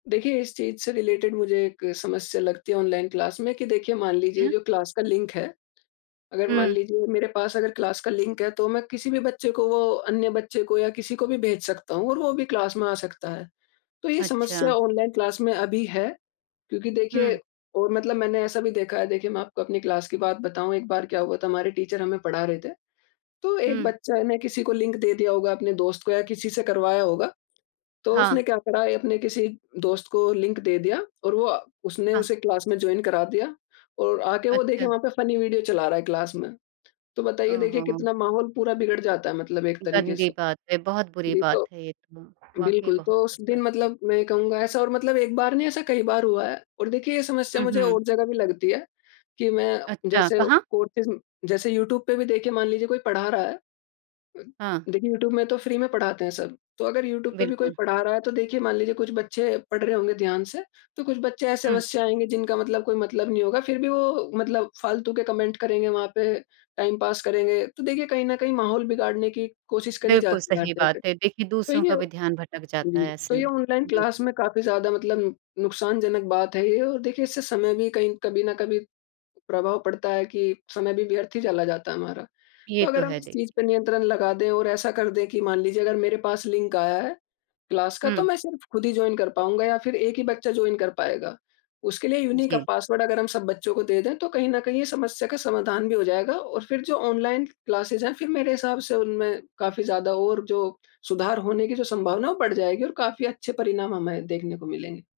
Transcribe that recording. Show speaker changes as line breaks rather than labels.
देखिए, इस चीज़ से रिलेटेड मुझे एक समस्या लगती है ऑनलाइन क्लास में कि देखिए, मान लीजिए
क्या?
जो क्लास का लिंक है, अगर मान
हुँ।
लीजिए मेरे पास अगर क्लास का लिंक है, तो मैं किसी भी बच्चे को वो, अन्य बच्चे को या किसी को भी भेज सकता हूँ और वो भी क्लास में आ सकता है। तो ये
अच्छा।
समस्या ऑनलाइन क्लास में अभी है, क्योंकि देखिए
हुँ।
और मतलब मैंने ऐसा भी देखा है, देखिए, मैं आपको अपनी क्लास की बात बताऊँ। एक बार क्या हुआ था, हमारे टीचर हमें पढ़ा रहे थे। तो एक
हुँ।
बच्चा ने किसी को लिंक दे दिया होगा अपने दोस्त को या किसी से करवाया होगा। तो
हाँ।
उसने क्या करा, एक अपने किसी दोस्त को लिंक दे दिया और वो अ, उसने
हाँ।
उसे क्लास में जॉइन करा दिया और आके वो, देखिए,
अच्छा।
वहाँ पे फनी वीडियो चला रहा है क्लास में। तो बताइए,
ओह
देखिए
हो!
कितना माहौल पूरा बिगड़ जाता है, मतलब एक तरीके
गंदी
से।
बात है, बहुत बुरी
जी,
बात
तो
है ये तो। वाक़ई
बिल्कुल,
बहुत
तो उस
बुरी बात है।
दिन मतलब मैं ये कहूँगा, ऐसा और मतलब एक बार नहीं, ऐसा कई बार हुआ है। और देखिए, ये समस्या
हुँ,
मुझे
हुँ।
और जगह भी लगती है कि मैं
अच्छा,
जैसे
कहाँ?
कोर्सेस जैसे यूट्यूब पे भी, देखिए, मान लीजिए कोई पढ़ा रहा है।
हाँ।
देखिए, यूट्यूब में तो फ्री में पढ़ाते हैं सब। तो अगर यूट्यूब पे भी कोई
बिल्कुल।
पढ़ा रहा है, तो देखिए, मान लीजिए कुछ बच्चे पढ़ रहे होंगे ध्यान से, तो कुछ बच्चे
हुँ।
ऐसे-वैसे आएँगे, जिनका मतलब कोई मतलब नहीं होगा, फिर भी वो मतलब फ़ालतू के कमेंट करेंगे वहाँ पे, टाइम पास करेंगे। तो देखिए, कहीं न कहीं माहौल बिगाड़ने की कोशिश करी
बिल्कुल,
जाती है हर
सही
तरह से
बात है। देखिए,
तो
दूसरों
ये
का भी ध्यान भटक जाता
जी,
है
तो
ऐसे
ये
में।
ऑनलाइन क्लास
बिल्कुल।
में काफ़ी ज़्यादा मतलब नुकसानजनक बात है ये, और देखिए, इससे समय भी कहीं कभी न कभी प्रभाव पड़ता है कि समय भी व्यर्थ ही चला जाता है हमारा। तो
ये तो
अगर हम
है,
इस
दे
चीज़ पर नियंत्रण लगा दें और ऐसा कर दें कि मान लीजिए अगर मेरे पास लिंक आया है, क्लास का, तो
हुँ।
मैं सिर्फ़ खुद ही जॉइन कर पाऊँगा या फिर एक ही बच्चा जॉइन कर पाएगा। उसके लिए यूनीक
जी।
पासवर्ड अगर हम सब बच्चों को दे दें, तो कहीं न कहीं ये समस्या का समाधान भी हो जाएगा और फिर जो ऑनलाइन क्लासेस हैं, फिर मेरे हिसाब से उनमें काफ़ी ज़्यादा और जो सुधार होने की जो संभावना है, वो बढ़ जाएगी और काफ़ी अच्छे परिणाम हमें देखने को मिलेंगे।